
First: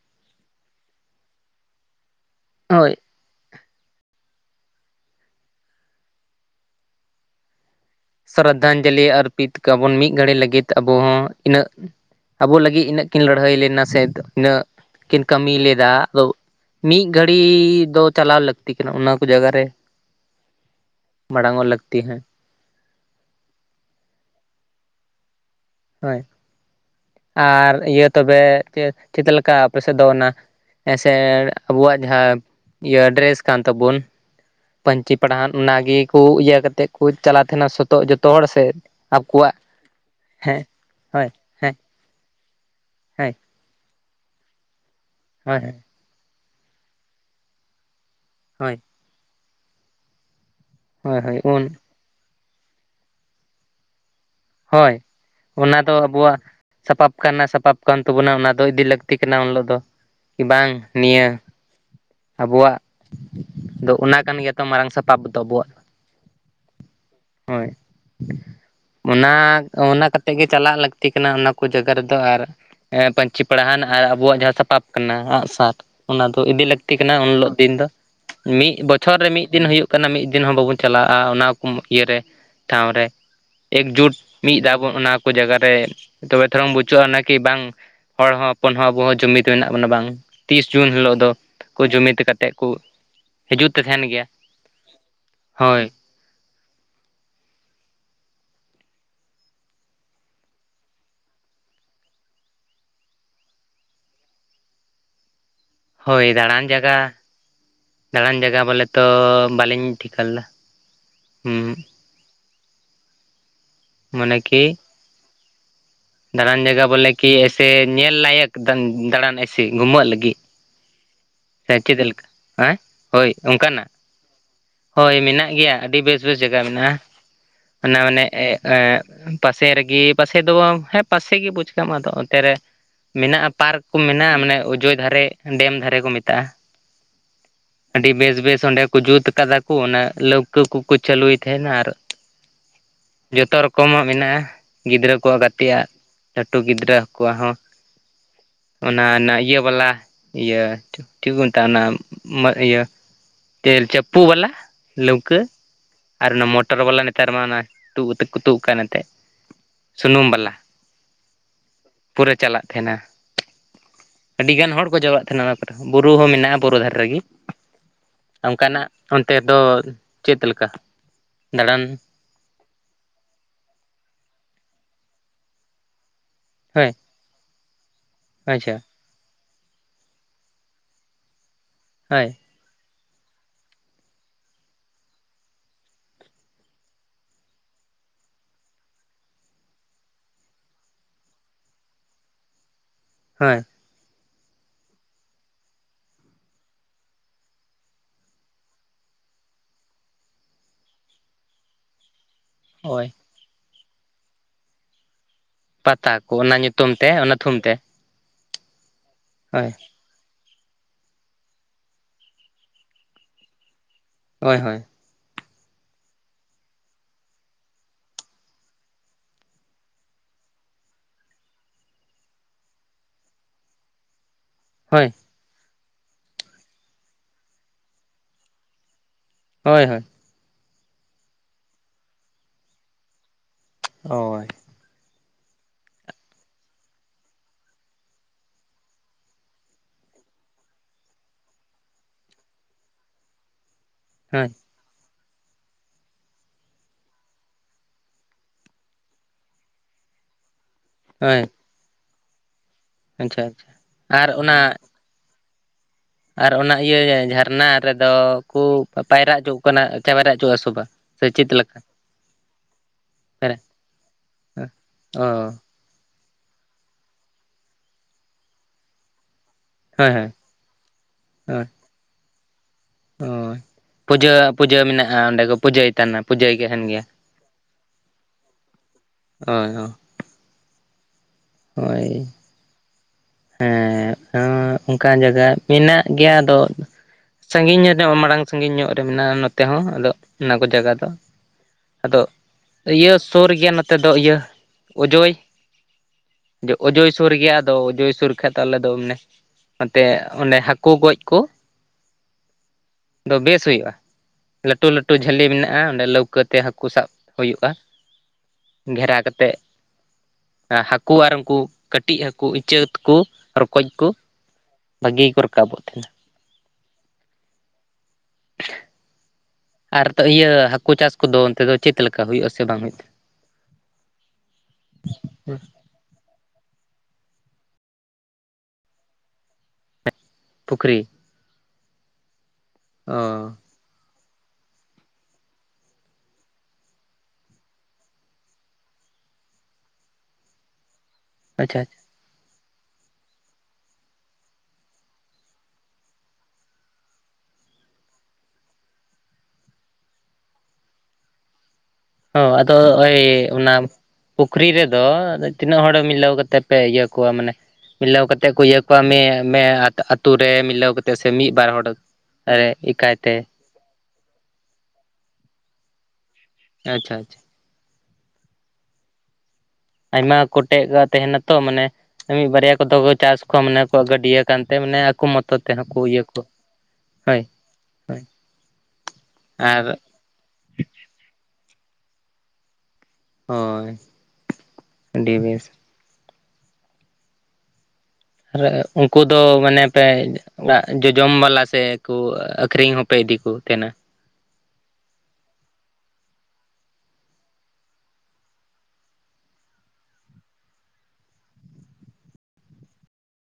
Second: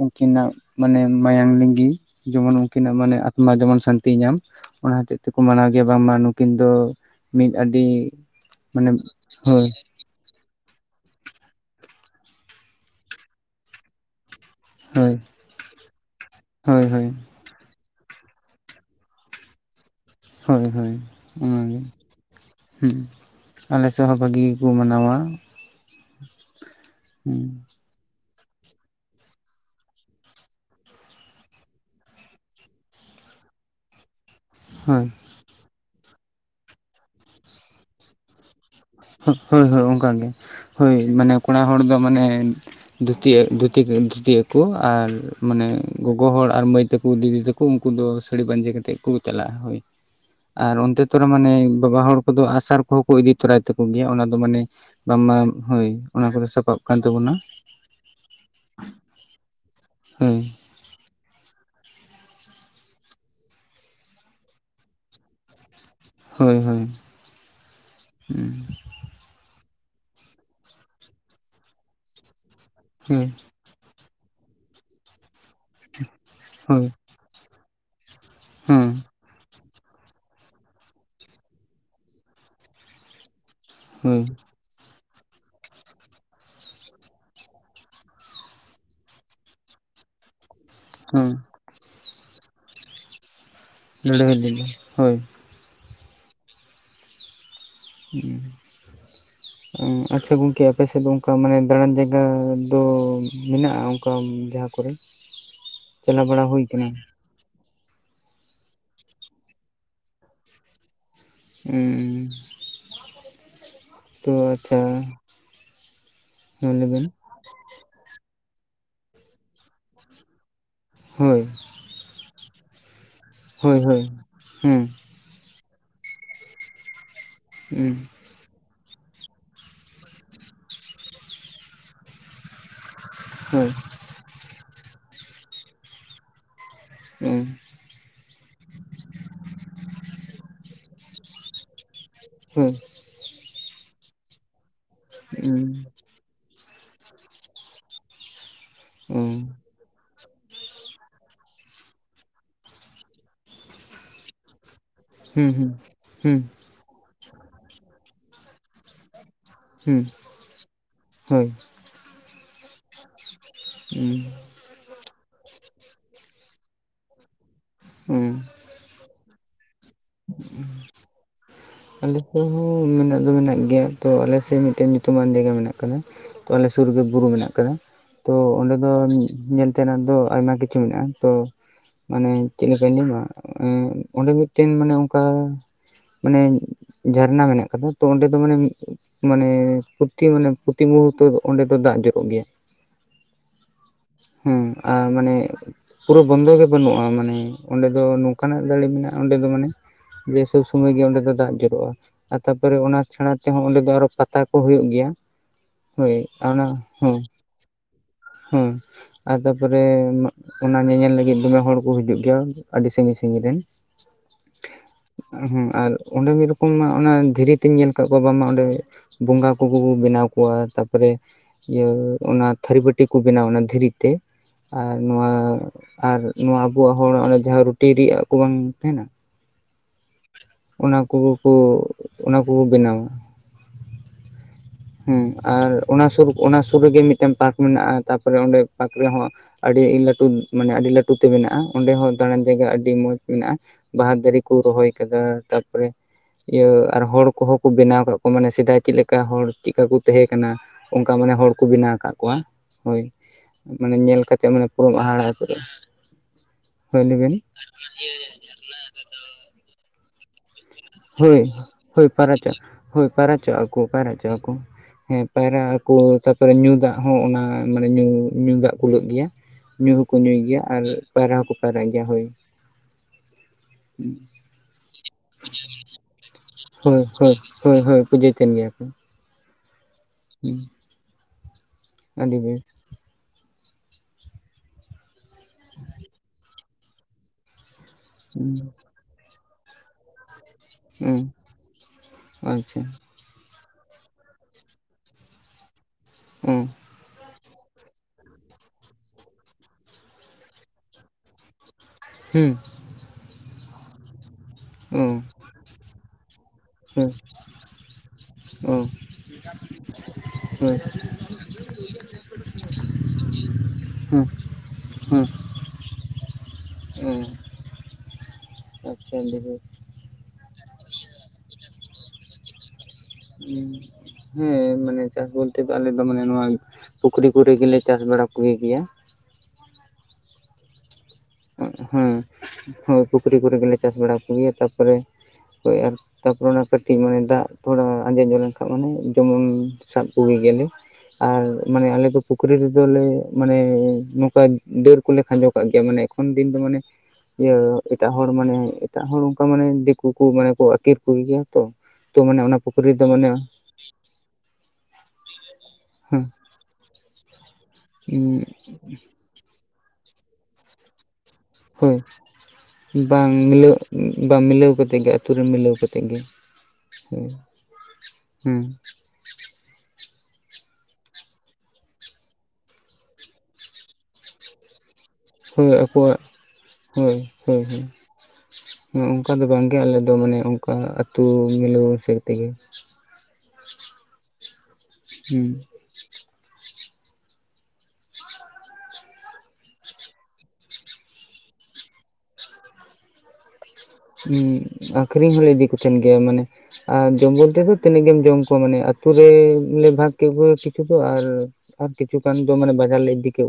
ᱩᱱᱠᱤᱱᱟᱼᱜ ᱢᱟᱹᱱᱮ ᱢᱟᱭᱟᱝ ᱞᱤᱸᱜᱤ ᱡᱮᱢᱚᱱ ᱦᱳᱭ ᱩᱱᱠᱤᱱᱟᱼᱜ ᱢᱟᱹᱱᱮ ᱟᱛᱢᱟ ᱡᱮᱢᱚᱱ ᱥᱟᱱᱼᱼ ᱞᱟᱹᱛᱤ ᱧᱟᱢ ᱚᱱᱟ ᱦᱚᱛᱮᱡ ᱛᱮᱠᱚ ᱢᱟᱹᱱᱟᱣ ᱜᱮᱹᱭᱟ ᱵᱟᱝᱹᱢᱟ ᱱᱩᱠᱤᱱ ᱫᱚ ᱢᱤᱫ ᱟᱹᱰᱤᱼᱼ ᱥᱨᱚᱫᱷᱟᱧᱸᱡᱚᱞᱤ ᱟᱨᱯᱤᱛ ᱠᱟᱵᱚᱱ ᱢᱤᱫ ᱜᱷᱟᱹᱲᱤᱡ ᱞᱟᱹᱜᱤᱫ᱾ ᱟᱸᱵᱚ ᱦᱚᱸ ᱤᱱᱟᱹᱜ ᱟᱸᱵᱚ ᱞᱟᱹᱜᱤᱫ ᱤᱱᱟᱹᱜ ᱠᱤᱱ ᱞᱟᱹᱲᱦᱟᱹᱭ ᱞᱮᱱᱟ ᱥᱮᱼᱼ ᱤᱱᱟᱹᱜ ᱦᱳᱭ ᱠᱤᱱ ᱠᱟᱹᱢᱤ ᱞᱮᱸᱫᱟ ᱟᱫᱚ ᱦᱳᱭ ᱢᱤᱫ ᱦᱳᱭ ᱜᱷᱟᱹᱲᱤ ᱫᱚ ᱪᱟᱞᱣ ᱞᱟᱹᱠᱛᱤᱼᱼ ᱞᱟᱹᱛᱤ ᱠᱟᱱᱟ ᱚᱱᱟ ᱠᱚ ᱡᱟᱭᱜᱟ ᱨᱮ᱾ ᱦᱳᱭᱸ ᱦᱳᱭᱸ ᱢᱟᱲᱟᱝᱚᱜ ᱚᱱᱟᱜᱮ᱾ ᱞᱟᱹᱠᱛᱤ ᱦᱮᱸ ᱦᱩ ᱟᱞᱮᱥᱮᱫ ᱦᱚᱸ ᱵᱷᱟᱹᱜᱤ ᱜᱮᱸᱠᱚ ᱢᱟᱱᱟᱣᱟ᱾ ᱦᱳᱭ ᱦᱮᱸ ᱟᱨ ᱤᱭᱟᱹ ᱛᱚᱵᱮ ᱪᱮᱫ ᱞᱮᱠᱟ ᱟᱯᱮᱥᱮᱫ ᱫᱚ ᱚᱱᱟ᱾ ᱦᱮᱸᱥᱮ ᱟᱵᱚᱣᱟᱼᱜ ᱡᱟᱦᱟᱸ ᱤᱭᱟᱹ ᱰᱨᱮᱥ ᱠᱟᱱ ᱛᱟᱹᱵᱩᱱ᱾ ᱦᱳᱭ ᱯᱟᱹᱧᱪᱤ ᱯᱟᱲᱦᱟ ᱚᱱᱟ ᱜᱮᱠᱚᱸ ᱤᱭᱟᱹ ᱠᱟᱛᱮᱫ ᱠᱚ ᱪᱟᱞᱟᱼᱜ ᱛᱟᱦᱮᱱᱟ ᱥᱚᱛᱚ ᱡᱚᱛᱚ ᱦᱚᱲ ᱥᱮᱫ᱾ ᱦᱳᱭ ᱦᱳᱭ ᱚᱱᱠᱟᱜᱮ ᱦᱳᱭ ᱢᱟᱱᱮ ᱠᱚᱲᱟ ᱦᱚᱲ ᱫᱚ ᱢᱟᱱᱮᱼᱼ ᱦᱮᱸ ᱦᱳᱭ ᱫᱷᱩᱛᱤᱜ ᱟᱠᱚᱸ ᱟᱨ ᱦᱳᱭ ᱢᱟᱱᱮ ᱜᱚᱜᱚ ᱦᱚᱲ ᱟᱨ ᱢᱟᱹᱭ ᱛᱟᱠᱚ ᱫᱤᱫᱤ ᱛᱟᱹᱠᱚᱸᱼᱼ ᱩᱱᱠᱩ ᱥᱟᱹᱲᱤ ᱵᱟᱸᱡᱮ ᱦᱳᱭ ᱠᱟᱹᱛᱮ ᱠᱚ ᱪᱟᱞᱟᱜᱼᱟ ᱦᱳ ᱟᱨ ᱚᱱᱛᱮ ᱦᱳᱭ ᱛᱚᱨᱟ ᱦᱳᱭ ᱢᱟᱱᱮ ᱦᱳᱭ ᱵᱟᱵᱟ ᱦᱚᱲᱼᱼ ᱫᱚ ᱟᱥᱟᱨ ᱠᱚᱦᱚᱸ ᱠᱚ ᱤᱫᱤᱼᱼ ᱛᱚᱨᱟᱭ ᱛᱟᱠᱚ ᱜᱮᱭᱟ ᱚᱱᱟ ᱫᱚ ᱢᱟᱹᱱᱮ ᱦᱳᱭ ᱵᱟᱝ ᱚᱱᱟ ᱦᱳᱭ ᱫᱚ ᱚᱱᱟ ᱟᱵᱚᱣᱟᱜ ᱠᱚᱫᱚᱸ ᱥᱟᱯᱟᱵ ᱠᱟᱱ ᱛᱟᱹᱵᱚᱱᱟ᱾ ᱠᱟᱱᱟ ᱥᱟᱯᱟᱵ ᱠᱟᱱ ᱛᱟᱹᱵᱚᱱᱟᱹ ᱚᱱᱟ ᱫᱚ ᱤᱫᱤ ᱞᱟᱹᱠᱛᱤ ᱠᱟᱱᱟ ᱩᱱ ᱦᱤᱞᱳᱜ ᱫᱚ᱾ ᱦᱩᱸ ᱵᱟᱝ ᱱᱤᱭᱟᱹᱼᱼ ᱟᱸᱵᱚᱣᱟᱜ ᱫᱚ ᱚᱱᱟ ᱠᱟᱱ ᱜᱮᱭᱟ ᱛᱚ ᱢᱟᱨᱟᱝ ᱥᱟᱯᱟᱵ ᱫᱚ ᱟᱸᱵᱚᱣᱟᱜ᱾ ᱦᱳᱭ ᱦᱳᱭ ᱦᱩᱸ ᱚᱱᱟ ᱚᱱᱟ ᱠᱟᱛᱮᱜ ᱜᱮ ᱪᱟᱞᱟᱜ ᱞᱟᱹᱠᱛᱤ ᱠᱟᱱᱟ ᱚᱱᱟ ᱠᱚ ᱡᱟᱭᱜᱟ ᱨᱮᱫᱚ ᱟᱨ ᱦᱳᱭ ᱯᱟᱹᱧᱪᱤ ᱯᱟᱲᱦᱟᱱᱼᱼ ᱟᱨ ᱟᱵᱚᱣᱟᱼᱜ ᱡᱟᱦᱟᱸ ᱥᱟᱯᱟᱵ ᱠᱟᱱᱟ ᱟᱸᱜᱼᱥᱟᱨ ᱚᱱᱟ ᱫᱚ ᱤᱫᱤ ᱦᱳᱭ ᱞᱟᱹᱠᱛᱤ ᱠᱟᱱᱟ ᱩᱱᱦᱤᱞᱳᱼᱜ ᱫᱤᱱ ᱫᱚ᱾ ᱢᱤᱜ ᱦᱮᱸ ᱵᱚᱪᱷᱚᱨ ᱨᱮ ᱢᱤᱜ ᱫᱤᱱ ᱦᱩᱭᱩᱜᱼᱼ ᱠᱟᱱᱟ ᱢᱤᱜ ᱫᱤᱱ ᱦᱚᱸ ᱵᱟᱵᱚᱱ ᱪᱟᱞᱟᱜᱼᱟ ᱚᱱᱟ ᱠᱚ ᱤᱭᱟᱹᱨᱮ ᱴᱷᱟᱶ ᱨᱮ᱾ ᱮᱠᱡᱩᱴ ᱦᱳᱭ ᱢᱤᱜ ᱫᱟᱵᱚᱱ ᱚᱱᱟ ᱠᱚ ᱡᱟᱜᱟ ᱨᱮ ᱛᱚᱵᱮ ᱛᱷᱚᱨᱚᱝ ᱵᱩᱪᱚᱜᱼᱟ ᱱᱟᱠᱤ ᱵᱟᱝ᱾ ᱦᱚᱲ ᱦᱚᱸ ᱦᱚᱯᱚᱱ ᱦᱚᱸ ᱟᱵᱚ ᱦᱚᱸ ᱡᱩᱢᱤᱫ ᱢᱮᱱᱟᱜ ᱵᱚᱱᱟ ᱵᱟᱝ, ᱛᱤᱥ ᱡᱩᱱ ᱦᱤᱞᱳᱜ ᱫᱚ ᱦᱮᱸ ᱡᱩᱢᱤᱫ ᱠᱟᱛᱮᱜ ᱠᱩ ᱦᱤᱡᱩᱜ ᱛᱮ ᱛᱟᱦᱮᱱ ᱜᱮᱭᱟ᱾ ᱞᱟᱹᱲᱦᱟᱹᱭ ᱞᱮᱫᱟ ᱦᱳᱭ ᱦᱳᱭ [inaudible] ᱟᱪᱪᱷᱟ ᱜᱚᱝᱠᱮ ᱟᱯᱮ ᱥᱮᱫ ᱚᱝᱠᱟ ᱢᱟᱱᱮ ᱫᱟᱬᱟᱱ ᱡᱟᱭᱜᱟ ᱫᱚ ᱢᱮᱱᱟᱜᱼᱟ ᱚᱝᱠᱟ ᱡᱟᱦᱟᱸ ᱠᱚᱼᱼ ᱠᱚᱨᱮ, ᱪᱟᱞᱟᱣ ᱦᱳᱭ ᱵᱟᱲᱟ ᱦᱩᱭ ᱫᱟᱬᱟᱱ ᱠᱟᱱᱟ ᱡᱟᱭᱟ ᱫᱟᱬᱟᱱ ᱡᱟᱭᱟ ᱵᱚᱞᱮ ᱛᱚ ᱵᱟᱹᱞᱤᱧ ᱴᱷᱤᱠᱟᱹ ᱞᱮᱫᱟ᱾ ᱦᱩᱸ ᱛᱚ ᱢᱟᱱᱮ ᱠᱤ ᱟᱪᱪᱷᱟ᱾ ᱫᱟᱬᱟᱱ ᱢᱟ ᱡᱟᱭᱜᱟ ᱞᱟᱹᱭ ᱵᱮᱱ ᱵᱚᱞᱮ ᱠᱤ ᱮᱥᱮ ᱧᱮᱞ ᱞᱟᱭᱚᱠ ᱫᱟᱱ ᱫᱟᱬᱟᱱ ᱮᱥᱮ ᱜᱩᱢᱟᱹᱜ ᱞᱟᱹᱜᱤᱜ᱾ ᱦᱳᱭ ᱥᱮ ᱪᱮᱫ ᱞᱮᱠᱟ ᱟᱸ ᱦᱳᱭ ᱚᱝᱠᱟᱱᱟᱜ ᱦᱩᱸ ᱦᱳᱭ ᱢᱮᱱᱟᱜ ᱜᱮᱭᱟ ᱟᱹᱰᱤ ᱵᱮᱥᱼᱼ ᱨᱮ ᱡᱟᱭᱜᱟ ᱢᱮᱱᱟᱜᱼᱟ, ᱩᱸ ᱚᱱᱟ ᱢᱟᱱᱮ ᱮ ᱯᱟᱥᱮ ᱨᱮᱜᱤ ᱯᱟᱥᱮ ᱫᱚ ᱵᱟᱢ ᱦᱮᱸ ᱯᱟᱥᱮ ᱜᱮ ᱵᱩᱡᱽ ᱠᱟ ᱢᱮ ᱟᱫᱚ ᱚᱱᱛᱮ ᱨᱮ ᱢᱮᱱᱟᱜᱼᱟ ᱦᱳᱭ ᱯᱟᱨᱠ᱾ ᱠᱚ ᱢᱮᱱᱟᱜᱼᱟ, ᱢᱟᱱᱮ ᱚᱡᱚᱭ ᱫᱷᱟᱨᱮ ᱰᱮᱢ ᱫᱷᱟᱨᱮ ᱠᱚ ᱢᱮᱛᱟᱜᱼᱟ᱾ ᱦᱩᱸ ᱟᱹᱰᱤ ᱵᱮᱥ ᱵᱮᱥ ᱚᱸᱰᱮ ᱠᱚ ᱡᱩᱛ ᱠᱟᱫᱟ ᱠᱚ ᱚᱱᱟ ᱞᱟᱹᱣᱠᱟᱹ ᱠᱚᱠᱚ ᱪᱟᱹᱞᱩᱭ ᱛᱟᱦᱮᱱᱟ ᱟᱨ ᱦᱮᱸ ᱡᱚᱛᱚ ᱨᱚᱠᱚᱢᱟᱜ ᱢᱮᱱᱟᱜᱼᱟ ᱜᱤᱫᱽᱨᱟᱹ ᱠᱚᱣᱟᱜ ᱜᱟᱛᱮ ᱩᱸ ᱞᱟᱹᱴᱩ ᱜᱤᱫᱽᱨᱟᱹ ᱠᱚᱣᱟᱜ ᱦᱚᱸ ᱚᱱᱟ ᱩᱸ ᱚᱱᱟ ᱤᱭᱟᱹ ᱵᱟᱞᱟ ᱤᱭᱟᱹ ᱪᱮᱜ ᱠᱩ ᱢᱮᱛᱟᱜ ᱚᱱᱟ ᱢᱟᱜ ᱤᱭᱟᱹ ᱛᱮᱞ ᱪᱟᱯᱯᱩ ᱵᱟᱞᱟ᱾ ᱞᱟᱹᱣᱠᱟᱹ ᱦᱩᱸ ᱦᱩᱸ ᱟᱨ ᱦᱩᱸ ᱚᱱᱟ ᱢᱚᱴᱚᱨ ᱵᱟᱞᱟ ᱱᱮᱛᱟᱨ ᱢᱟ ᱚᱱᱟ ᱛᱩᱜ ᱛᱮᱜ ᱠᱚ ᱛᱩᱜ ᱠᱟᱱ ᱮᱱᱛᱮᱜ᱾ ᱦᱩᱸ ᱦᱳᱭ ᱯᱩᱨᱟᱹ ᱪᱟᱞᱟᱜ ᱛᱟᱦᱮᱱᱟ᱾ ᱦᱩᱸ ᱟᱹᱰᱤ ᱜᱟᱱ ᱦᱚᱲ ᱠᱚ ᱡᱟᱣᱨᱟᱜ ᱛᱟᱦᱮᱱᱟ ᱚᱱᱟ ᱠᱚᱨᱮᱜ ᱵᱩᱨᱩ ᱦᱚᱸ ᱢᱮᱱᱟᱜᱼᱟ ᱵᱩᱨᱩ ᱫᱷᱟᱨᱮ ᱨᱮᱜᱤ ᱦᱩᱸ ᱚᱝᱠᱟᱱᱟᱜ ᱚᱱᱛᱮ ᱫᱚ ᱪᱮᱛ ᱞᱮᱠᱟ ᱫᱟᱬᱟᱱ᱾ ᱟᱞᱮ ᱥᱮᱜ ᱦᱚᱸ ᱢᱮᱱᱟᱜ ᱫᱚ ᱢᱮᱱᱟᱜ ᱜᱮᱭᱟ ᱛᱚ ᱟᱞᱮᱥᱮᱜ ᱢᱤᱫᱴᱮᱱ ᱧᱩᱛᱩᱢᱟᱱ ᱡᱟᱭᱜᱟ ᱢᱮᱱᱟᱜ ᱠᱟᱫᱟ᱾ ᱛᱚ ᱟᱞᱮ ᱥᱩᱨ ᱦᱳᱭ ᱨᱮᱜᱮ ᱵᱩᱨᱩ ᱢᱮᱱᱟᱜ ᱠᱟᱫᱟ ᱛᱚ ᱚᱸᱰᱮ ᱟᱪᱪᱷᱟ ᱫᱚ ᱧᱮᱞ ᱛᱮᱱᱟᱜ ᱫᱚ ᱟᱭᱢᱟ ᱠᱤᱪᱷᱩ ᱢᱮᱱᱟᱜᱼᱟ, ᱛᱚ ᱢᱟᱱᱮ ᱦᱳᱭ ᱪᱮᱜ ᱞᱮᱠᱟᱧ ᱞᱮᱭᱟᱢᱟ ᱮᱸᱜ ᱚᱸᱰᱮ ᱢᱤᱫᱴᱮᱱ ᱢᱟᱱᱮ ᱚᱱᱠᱟ ᱢᱟᱱᱮ ᱡᱷᱟᱨᱱᱟ ᱢᱮᱱᱟᱜ ᱠᱟᱫᱟ ᱛᱚ ᱚᱸᱰᱮ ᱫᱚ ᱢᱟᱱᱮ ᱢᱤᱜ ᱢᱟᱱᱮ ᱯᱩᱛᱛᱤ ᱢᱟᱱᱮ ᱯᱩᱛᱤ ᱢᱩᱦᱩᱨᱛᱚ ᱚᱸᱰᱮ ᱫᱚ ᱫᱟᱜ ᱡᱚᱨᱚᱜ ᱜᱮᱭᱟ᱾ ᱦᱳᱭ ᱦᱩᱸ ᱟ ᱢᱟᱱᱮ ᱯᱩᱨᱟᱹ ᱵᱚᱱᱫᱚ ᱫᱚ ᱵᱟᱹᱱᱩᱜᱼᱟ ᱢᱟᱱᱮ ᱚᱸᱰᱮ ᱫᱚ ᱱᱚᱝᱠᱟᱱᱟᱜ ᱫᱟᱲᱮ ᱢᱮᱱᱟᱜᱼᱟ, ᱚᱸᱰᱮ ᱫᱚ ᱢᱟᱱᱮ ᱡᱮ ᱥᱚᱵᱽ ᱥᱩᱢᱚᱭ ᱜᱮ ᱚᱸᱰᱮ ᱫᱚ ᱫᱟᱜ ᱡᱚᱨᱚᱜᱼᱟ ᱟ ᱛᱟᱯᱚᱨᱮ ᱚᱱᱟ ᱦᱳᱭ ᱪᱷᱟᱲᱟ ᱛᱮᱦᱚᱸ ᱚᱸᱰᱮ ᱫᱚ ᱟᱨᱚ ᱯᱟᱛᱟ ᱠᱚ ᱦᱩᱭᱩᱜ ᱜᱮᱭᱟ᱾ ᱯᱟᱛᱟ ᱦᱳᱭ ᱠᱚ ᱚᱱᱟ ᱧᱩᱛᱩᱢ ᱛᱮ ᱚᱱᱟ ᱛᱷᱩᱢ ᱛᱮ᱾ ᱦᱩᱸ ᱟᱨ ᱦᱳᱭ ᱛᱟᱯᱚᱨᱮ ᱚᱱᱟ ᱧᱮᱧᱮᱞ ᱞᱟᱹᱜᱤᱫ ᱫᱚᱢᱮ ᱦᱚᱲ ᱠᱚ ᱦᱤᱡᱩᱜ ᱜᱮᱭᱟ ᱟᱹᱰᱤ ᱥᱟᱺᱜᱤᱧ ᱥᱟᱺᱜᱤᱧ ᱨᱮᱱ᱾ ᱦᱳᱭ ᱦᱳᱭ ᱦᱩᱸ ᱟᱨ ᱚᱸᱰᱮ ᱢᱤᱫ ᱨᱚᱠᱚᱢ ᱠᱚᱢ ᱢᱟ ᱚᱱᱟ ᱫᱷᱤᱨᱤ ᱛᱤᱧ ᱧᱮᱞ ᱠᱟᱜ ᱠᱚᱣᱟ ᱵᱟᱝᱢᱟ ᱚᱸᱰᱮ ᱵᱚᱸᱜᱟ ᱠᱚᱠᱚ ᱠᱚ ᱵᱮᱱᱟᱣ ᱠᱚᱣᱟ ᱛᱟᱯᱚᱨᱮ, ᱤᱭᱟᱹ ᱚᱱᱟ ᱛᱷᱟᱹᱨᱤ ᱵᱟᱹᱴᱤ ᱠᱚ ᱵᱮᱱᱟᱣᱟ ᱚᱱᱟ ᱫᱷᱤᱨᱤ ᱛᱮ ᱟᱨ ᱦᱳᱭ ᱱᱚᱣᱟ ᱟᱨ ᱱᱚᱣᱟ ᱟᱵᱩᱣᱟᱜ ᱦᱚᱲ ᱡᱟᱦᱟᱸ ᱨᱩᱴᱤ ᱨᱤᱜᱼᱟᱜ ᱠᱚ ᱵᱟᱝ ᱛᱟᱦᱮᱱᱟ᱾ ᱦᱳᱭ ᱦᱳᱭ ᱚᱱᱟ ᱠᱚᱜᱩ ᱠᱩ ᱚᱱᱟ ᱠᱚᱠᱚ ᱵᱮᱱᱟᱣᱟ᱾ ᱚᱭ ᱦᱮᱸ ᱟᱨ ᱚᱱᱟ ᱥᱩᱨ ᱚᱱᱟ ᱥᱩᱨ ᱨᱮᱜᱮ ᱢᱤᱫᱴᱮᱱ ᱯᱟᱨᱠ ᱢᱮᱱᱟᱜᱼᱟ ᱛᱟᱯᱚᱨᱮ ᱚᱸᱰᱮ ᱯᱟᱨᱠ ᱨᱮᱦᱚᱸ ᱟᱹᱰᱤ ᱞᱟᱹᱴᱩ ᱢᱟᱱᱮ ᱟᱹᱰᱤ ᱞᱟᱹᱴᱩᱛᱮ ᱢᱮᱱᱟᱜᱼᱟ, ᱚᱸᱰᱮ ᱦᱚᱸ ᱫᱟᱬᱟᱱ ᱡᱟᱭᱜᱟ ᱟᱹᱰᱤ ᱢᱚᱸᱡᱽ ᱢᱮᱱᱟᱜᱼᱟ᱾ ᱵᱟᱦᱟ ᱫᱟᱨᱮ ᱦᱳᱭ ᱠᱚ ᱨᱚᱦᱚᱭ ᱠᱟᱫᱟ ᱛᱟᱯᱚᱨᱮ᱾ ᱤᱭᱟᱹ ᱟᱨ ᱦᱚᱲ ᱠᱚᱦᱚᱸ ᱠᱚ ᱵᱮᱱᱟᱣ ᱠᱟᱜ ᱠᱚᱣᱟ ᱢᱟᱱᱮ ᱥᱮᱫᱟᱭ ᱪᱮᱫ ᱞᱮᱠᱟ ᱦᱚᱲ ᱪᱮᱫᱠᱟ ᱠᱚ ᱛᱟᱦᱮᱸ ᱠᱟᱱᱟ᱾ ᱚᱱᱠᱟ ᱢᱟᱱᱮ ᱦᱳᱭ ᱦᱚᱲ ᱠᱚ ᱵᱮᱱᱟᱣ ᱠᱟᱫ ᱠᱚᱣᱟ, ᱦᱳᱭ ᱟᱪᱪᱷᱟ ᱟᱪᱪᱷᱟ ᱢᱟᱱᱮ ᱧᱮᱞ ᱟᱨ ᱠᱟᱛᱮ ᱢᱟᱱᱮ ᱚᱱᱟ ᱯᱩᱨᱟᱹ ᱦᱟᱦᱟ [inaudible] ᱟᱨ ᱚᱱᱟ ᱤᱭᱟᱹ ᱡᱷᱟᱨᱱᱟ ᱨᱮᱫᱚ ᱠᱚ ᱯᱟᱭᱨᱟ ᱚᱪᱚᱜ ᱠᱟᱱᱟ ᱪᱟ ᱯᱟᱭᱨᱟ ᱚᱪᱚᱜᱼᱟ ᱥᱮ ᱵᱟᱝ? ᱥᱮ ᱦᱳᱭ ᱪᱮᱫ ᱞᱮᱠᱟ ᱦᱳᱭ ᱯᱟᱭᱨᱟ ᱦᱚᱪᱚ ᱟᱠᱚ ᱾ ᱦᱳᱭ ᱯᱟᱭᱨᱟ ᱦᱚᱪᱚ ᱟᱠᱚ ᱯᱟᱭᱨᱟ ᱦᱟᱪᱚ ᱟᱠᱚ, ᱦᱮᱸ ᱚ ᱯᱟᱭᱨᱟ ᱠᱚ ᱛᱟᱯᱚᱨᱮ ᱧᱩ ᱫᱟᱜ ᱦᱚᱸ, ᱚᱱᱟ ᱢᱟᱱᱮ ᱧᱩ ᱧᱩ ᱫᱟᱜ ᱠᱩᱞᱟᱹᱜ ᱜᱮᱭᱟ ᱾ ᱧᱩ ᱦᱳᱭ ᱦᱚᱸᱠᱚ ᱧᱩᱭ ᱜᱮᱭᱟ ᱟᱨ ᱯᱟᱭᱨᱟ ᱦᱚᱸᱠᱚ ᱯᱟᱭᱨᱟᱜ ᱜᱮᱭᱟ, ᱦᱳᱭ ᱾ ᱚ, ᱯᱩᱡᱟᱹ ᱯᱩᱡᱟᱹ ᱢᱮᱱᱟᱜᱼᱟ ᱚᱸᱰᱮ ᱠᱚ ᱯᱩᱡᱟᱹᱭ ᱛᱟᱦᱮᱱᱟ ᱾ ᱦᱳᱭ ᱦᱳᱭ, ᱦᱳᱭ ᱦᱳᱭ ᱯᱩᱡᱟᱹ ᱛᱟᱦᱮᱱ ᱜᱮᱭᱟ ᱠᱚ ᱾ ᱦᱳᱭ ᱦᱳ ᱦᱩᱻ ᱟᱹᱰᱤ ᱵᱮᱥ ᱾ ᱦᱮᱸ ᱚᱱᱠᱟᱱ ᱡᱟᱭᱜᱟ ᱢᱮᱱᱟᱜ ᱜᱮᱭᱟ ᱾ ᱟᱫᱚ ᱥᱟᱺᱜᱤᱧ ᱧᱚ ᱧᱚᱜ ᱢᱟᱲᱟᱝ ᱦᱩᱸ ᱥᱟᱺᱜᱤᱧ ᱧᱚᱜ ᱨᱮ ᱢᱮᱱᱟᱜᱼᱟ ᱱᱚᱛᱮ ᱦᱚᱸ ᱾ ᱟᱫᱚ ᱚᱱᱟ ᱠᱚ ᱡᱟᱭᱜᱟ ᱫᱚ ᱦᱩᱸ ᱾ [inaudible] ᱟᱫᱚ ᱟᱪᱪᱷᱟ ᱤᱭᱟᱹ ᱥᱩᱨ ᱜᱮᱭᱟ ᱱᱚᱛ ᱱᱚᱛᱮ ᱫᱚ ᱤᱭᱟᱹ ᱚᱡᱚᱭ ᱦᱩᱸ ᱾ ᱚᱡᱚᱭ ᱥᱩᱨ ᱜᱮᱭᱟ, ᱟᱫᱚ ᱚᱡᱚᱭ ᱥᱩᱨ ᱠᱷᱟᱡ ᱛᱚ ᱟᱞᱮ ᱫᱚ ᱢᱟᱱᱮ ᱱᱚᱛᱮ ᱢᱟᱱᱮ ᱦᱟᱹᱠᱩ ᱜᱚᱡ ᱠᱚ ᱦᱩᱸ ᱾ ᱫᱚ ᱵᱮᱥ ᱦᱩᱭᱩᱜᱼᱟ ᱾ ᱞᱟᱹᱴᱩ ᱚ ᱞᱟᱹᱴᱩ ᱡᱷᱟᱹᱞᱤ ᱢᱮᱱᱟᱜᱼᱟ, ᱚᱸᱰᱮ ᱞᱟᱹᱣᱠᱟᱹ ᱛᱮ ᱦᱟᱹᱠᱩ ᱥᱟᱵ ᱦᱮᱸ ᱦᱩᱭᱩᱜᱼᱟ ᱾ ᱚ ᱜᱷᱮᱨᱟ ᱠᱟᱛᱮᱫ ᱦᱳᱭ [inaudible] ᱦᱟᱹ ᱠᱩ ᱟᱨ ᱩᱱᱠᱩ ᱠᱟᱹᱴᱤᱡ ᱦᱟᱹᱠᱩ, ᱤᱪᱟᱹᱜ ᱠᱚ, ᱨᱚᱠᱚᱡ ᱠᱚ ᱾ ᱦᱮᱸ ᱵᱷᱟᱜᱮ ᱜᱮᱠᱚ ᱨᱟᱠᱟᱵᱚᱜ ᱛᱟᱦᱮᱱᱟ ᱾ ᱚᱻ ᱟᱪᱪᱷᱟ [unintelligible] ᱟᱨ ᱛᱚ ᱤᱭᱟᱹ ᱦᱟᱹᱠᱩ ᱪᱟᱥ ᱠᱚᱫᱚ ᱚᱱᱛᱮ ᱫᱚ ᱪᱮᱫ ᱞᱮᱠᱟ ᱦᱩᱭᱩᱜᱼᱟ ᱥᱮ ᱵᱟᱝ ᱦᱩᱭᱩᱜ-ᱟ? ᱦᱮᱸ, ᱢᱟᱱᱮ ᱪᱟᱥ ᱵᱚᱞᱛᱮ ᱫᱚ ᱟᱞᱮ ᱫᱚ ᱢᱟᱱᱮ ᱱᱚᱣᱟ ᱯᱩᱠᱷᱨᱤ ᱠᱚᱨᱮ ᱜᱮᱞᱮ ᱪᱟᱥ ᱵᱟᱲᱟ ᱠᱚᱜᱮ ᱜᱮᱭᱟ ᱾ ᱯᱩᱠᱷᱨᱤ ᱾ ᱦᱮᱸ, ᱦᱳᱭ ᱯᱩᱠᱷᱨᱤ ᱠᱚᱨᱮ ᱜᱮᱞᱮ ᱪᱟᱥ ᱵᱟᱲᱟ ᱠᱚᱜᱮᱭᱟ ᱾ ᱛᱟᱯᱚᱨᱮ ᱦᱳᱭ ᱟᱨ ᱛᱟᱯᱚᱨᱮ ᱚᱱᱟ ᱠᱟᱹᱴᱤᱡ ᱢᱟᱱᱮ ᱫᱟᱜ ᱛᱷᱚᱲᱟ ᱟᱸᱡᱮᱫ ᱧᱚᱜ ᱞᱮᱱᱠᱷᱟᱱ ᱢᱟᱱᱮ ᱡᱮᱢᱚᱱ ᱥᱟᱵ ᱠᱚ ᱜᱮᱭᱟ ᱞᱮ ᱟᱨ ᱟᱪᱪᱷᱟ ᱢᱟᱱᱮ ᱟᱪᱪᱷᱟ ᱟᱞᱮ ᱫᱚ ᱯᱩᱠᱷᱨᱤ ᱨᱮᱫᱚ ᱞᱮ ᱢᱟᱱᱮ ᱱᱚᱝᱠᱟ ᱰᱟᱹᱨ ᱠᱚᱞᱮ ᱠᱷᱟᱸᱡᱚ ᱠᱟᱜ ᱜᱮᱭᱟ ᱾ ᱢᱟᱱᱮ ᱮᱠᱷᱚᱱ ᱫᱤᱱ ᱫᱚ ᱢᱟᱱᱮ ᱤᱭᱟᱹ ᱮᱴᱟᱜ ᱦᱚᱲ ᱢᱟᱱᱮ ᱮᱴᱟᱜ ᱦᱚᱲ ᱚᱱᱠᱟ ᱢᱟᱱᱮ ᱫᱤᱠᱩ ᱠᱚ ᱢᱟᱱᱮ ᱠᱚ ᱟᱹᱠᱤᱨ ᱠᱩ ᱜᱮᱭᱟ ᱛᱚ ᱾ ᱦᱳ ᱟᱫᱚ ᱳᱭ ᱚᱱᱟ ᱯᱩᱠᱷᱨᱤ ᱨᱮᱫᱚ ᱛᱤᱱᱟᱹᱜ ᱦᱚᱲ ᱢᱤᱞᱟᱹᱣ ᱠᱟᱛᱮᱫ ᱯᱮ ᱤᱭᱟᱹ ᱠᱚᱣᱟ, ᱢᱟᱱᱮ ᱢᱤᱞᱟᱹᱣ ᱦᱮᱸ ᱠᱟᱛᱮᱫ ᱠᱚ ᱤᱭᱟᱹ ᱠᱚᱣᱟ ᱢᱮ ᱢᱮ ᱟᱛᱩ ᱨᱮ ᱢᱤᱞᱟᱹᱣ ᱠᱟᱛ ᱥᱮ ᱢᱤᱫ ᱵᱟᱨ ᱦᱚᱲ ᱦᱳᱭ ᱨᱮ ᱮᱠᱟᱭ ᱛᱮ ᱾ ᱵᱟ ᱢᱤᱞᱟᱹᱣ ᱠᱟᱛᱮ ᱜᱮ ᱟᱹᱛᱩ ᱨᱮᱱ ᱢᱤᱞᱟᱹᱣ ᱠᱟᱛᱮ ᱜᱮ, ᱟᱪᱪᱷᱟ ᱦᱮᱸ ᱟᱪᱪᱷᱟ ᱾ ᱦᱩᱸᱻ ᱟᱭᱢᱟ ᱠᱚᱴᱮᱡ ᱛᱟᱦᱮᱱᱟ ᱛᱚ ᱢᱟᱱᱮ ᱢᱤᱫ ᱵᱟᱨᱭᱟ ᱠᱚᱫᱚ ᱠᱚ ᱪᱟᱥ ᱠᱚᱣᱟ ᱾ ᱢᱟᱱᱮ ᱟᱠᱚᱣᱟᱜ ᱜᱟᱹᱰᱭᱟᱹ ᱠᱟᱱᱛᱮ ᱢᱟᱱᱮ ᱢᱚᱛᱚ ᱦᱳᱭ ᱛᱮᱦᱚᱸ ᱠᱚ ᱟᱠᱚᱣᱟᱜ, ᱤᱭᱟᱹ ᱠᱚᱣᱟ ᱦᱳᱭ ᱦᱳᱭ ᱦᱳᱭ ᱾ ᱚᱱᱠᱟ ᱫᱚ ᱵᱟᱝ ᱜᱮ ᱾ ᱟᱨ ᱟᱞᱮ ᱫᱚ ᱢᱟᱱᱮ ᱚᱱᱠᱟ ᱟᱹᱛᱩ ᱢᱤᱞᱟᱹᱣ ᱥᱮᱫ ᱛᱮᱜᱮ ᱦᱳᱭ ᱾ ᱦᱩᱸ ᱾ ᱟᱨ ᱩᱱᱠᱩ ᱫᱚ ᱢᱟᱱᱮ ᱯᱮᱭ ᱡᱚᱡᱚᱢ ᱵᱟᱞᱟ ᱥᱮ ᱠᱚ ᱟᱹᱠᱷᱨᱤᱧ ᱦᱚᱸᱯᱮ ᱤᱫᱤ ᱠᱚ ᱛᱟᱦᱮᱱᱟ᱾ ᱦᱚᱸ ᱟᱹᱠᱷᱨᱤᱧ ᱦᱚᱸᱞᱮ ᱤᱫᱤ ᱠᱚ ᱛᱟᱦᱮᱱ ᱜᱮᱭᱟ ᱢᱟᱱᱮ, ᱟᱨ ᱡᱚᱢ ᱵᱚᱞᱛᱮ ᱫᱚ ᱛᱤᱱᱟᱹᱜ ᱜᱮᱢ ᱡᱚᱢ ᱠᱚᱣᱟ ᱢᱟᱱᱮ ᱟᱹᱛᱩ ᱨᱮᱞᱮ ᱵᱷᱟᱜᱽ ᱠᱮᱫ ᱠᱚᱜᱮ ᱠᱤᱪᱷᱩ ᱫᱚ ᱟᱨ, ᱟᱨ ᱠᱤᱪᱷᱩᱜᱟᱱ ᱫᱚ ᱢᱟᱱᱮ ᱵᱟᱡᱟᱨ ᱞᱮ ᱤᱫᱤ ᱠᱮ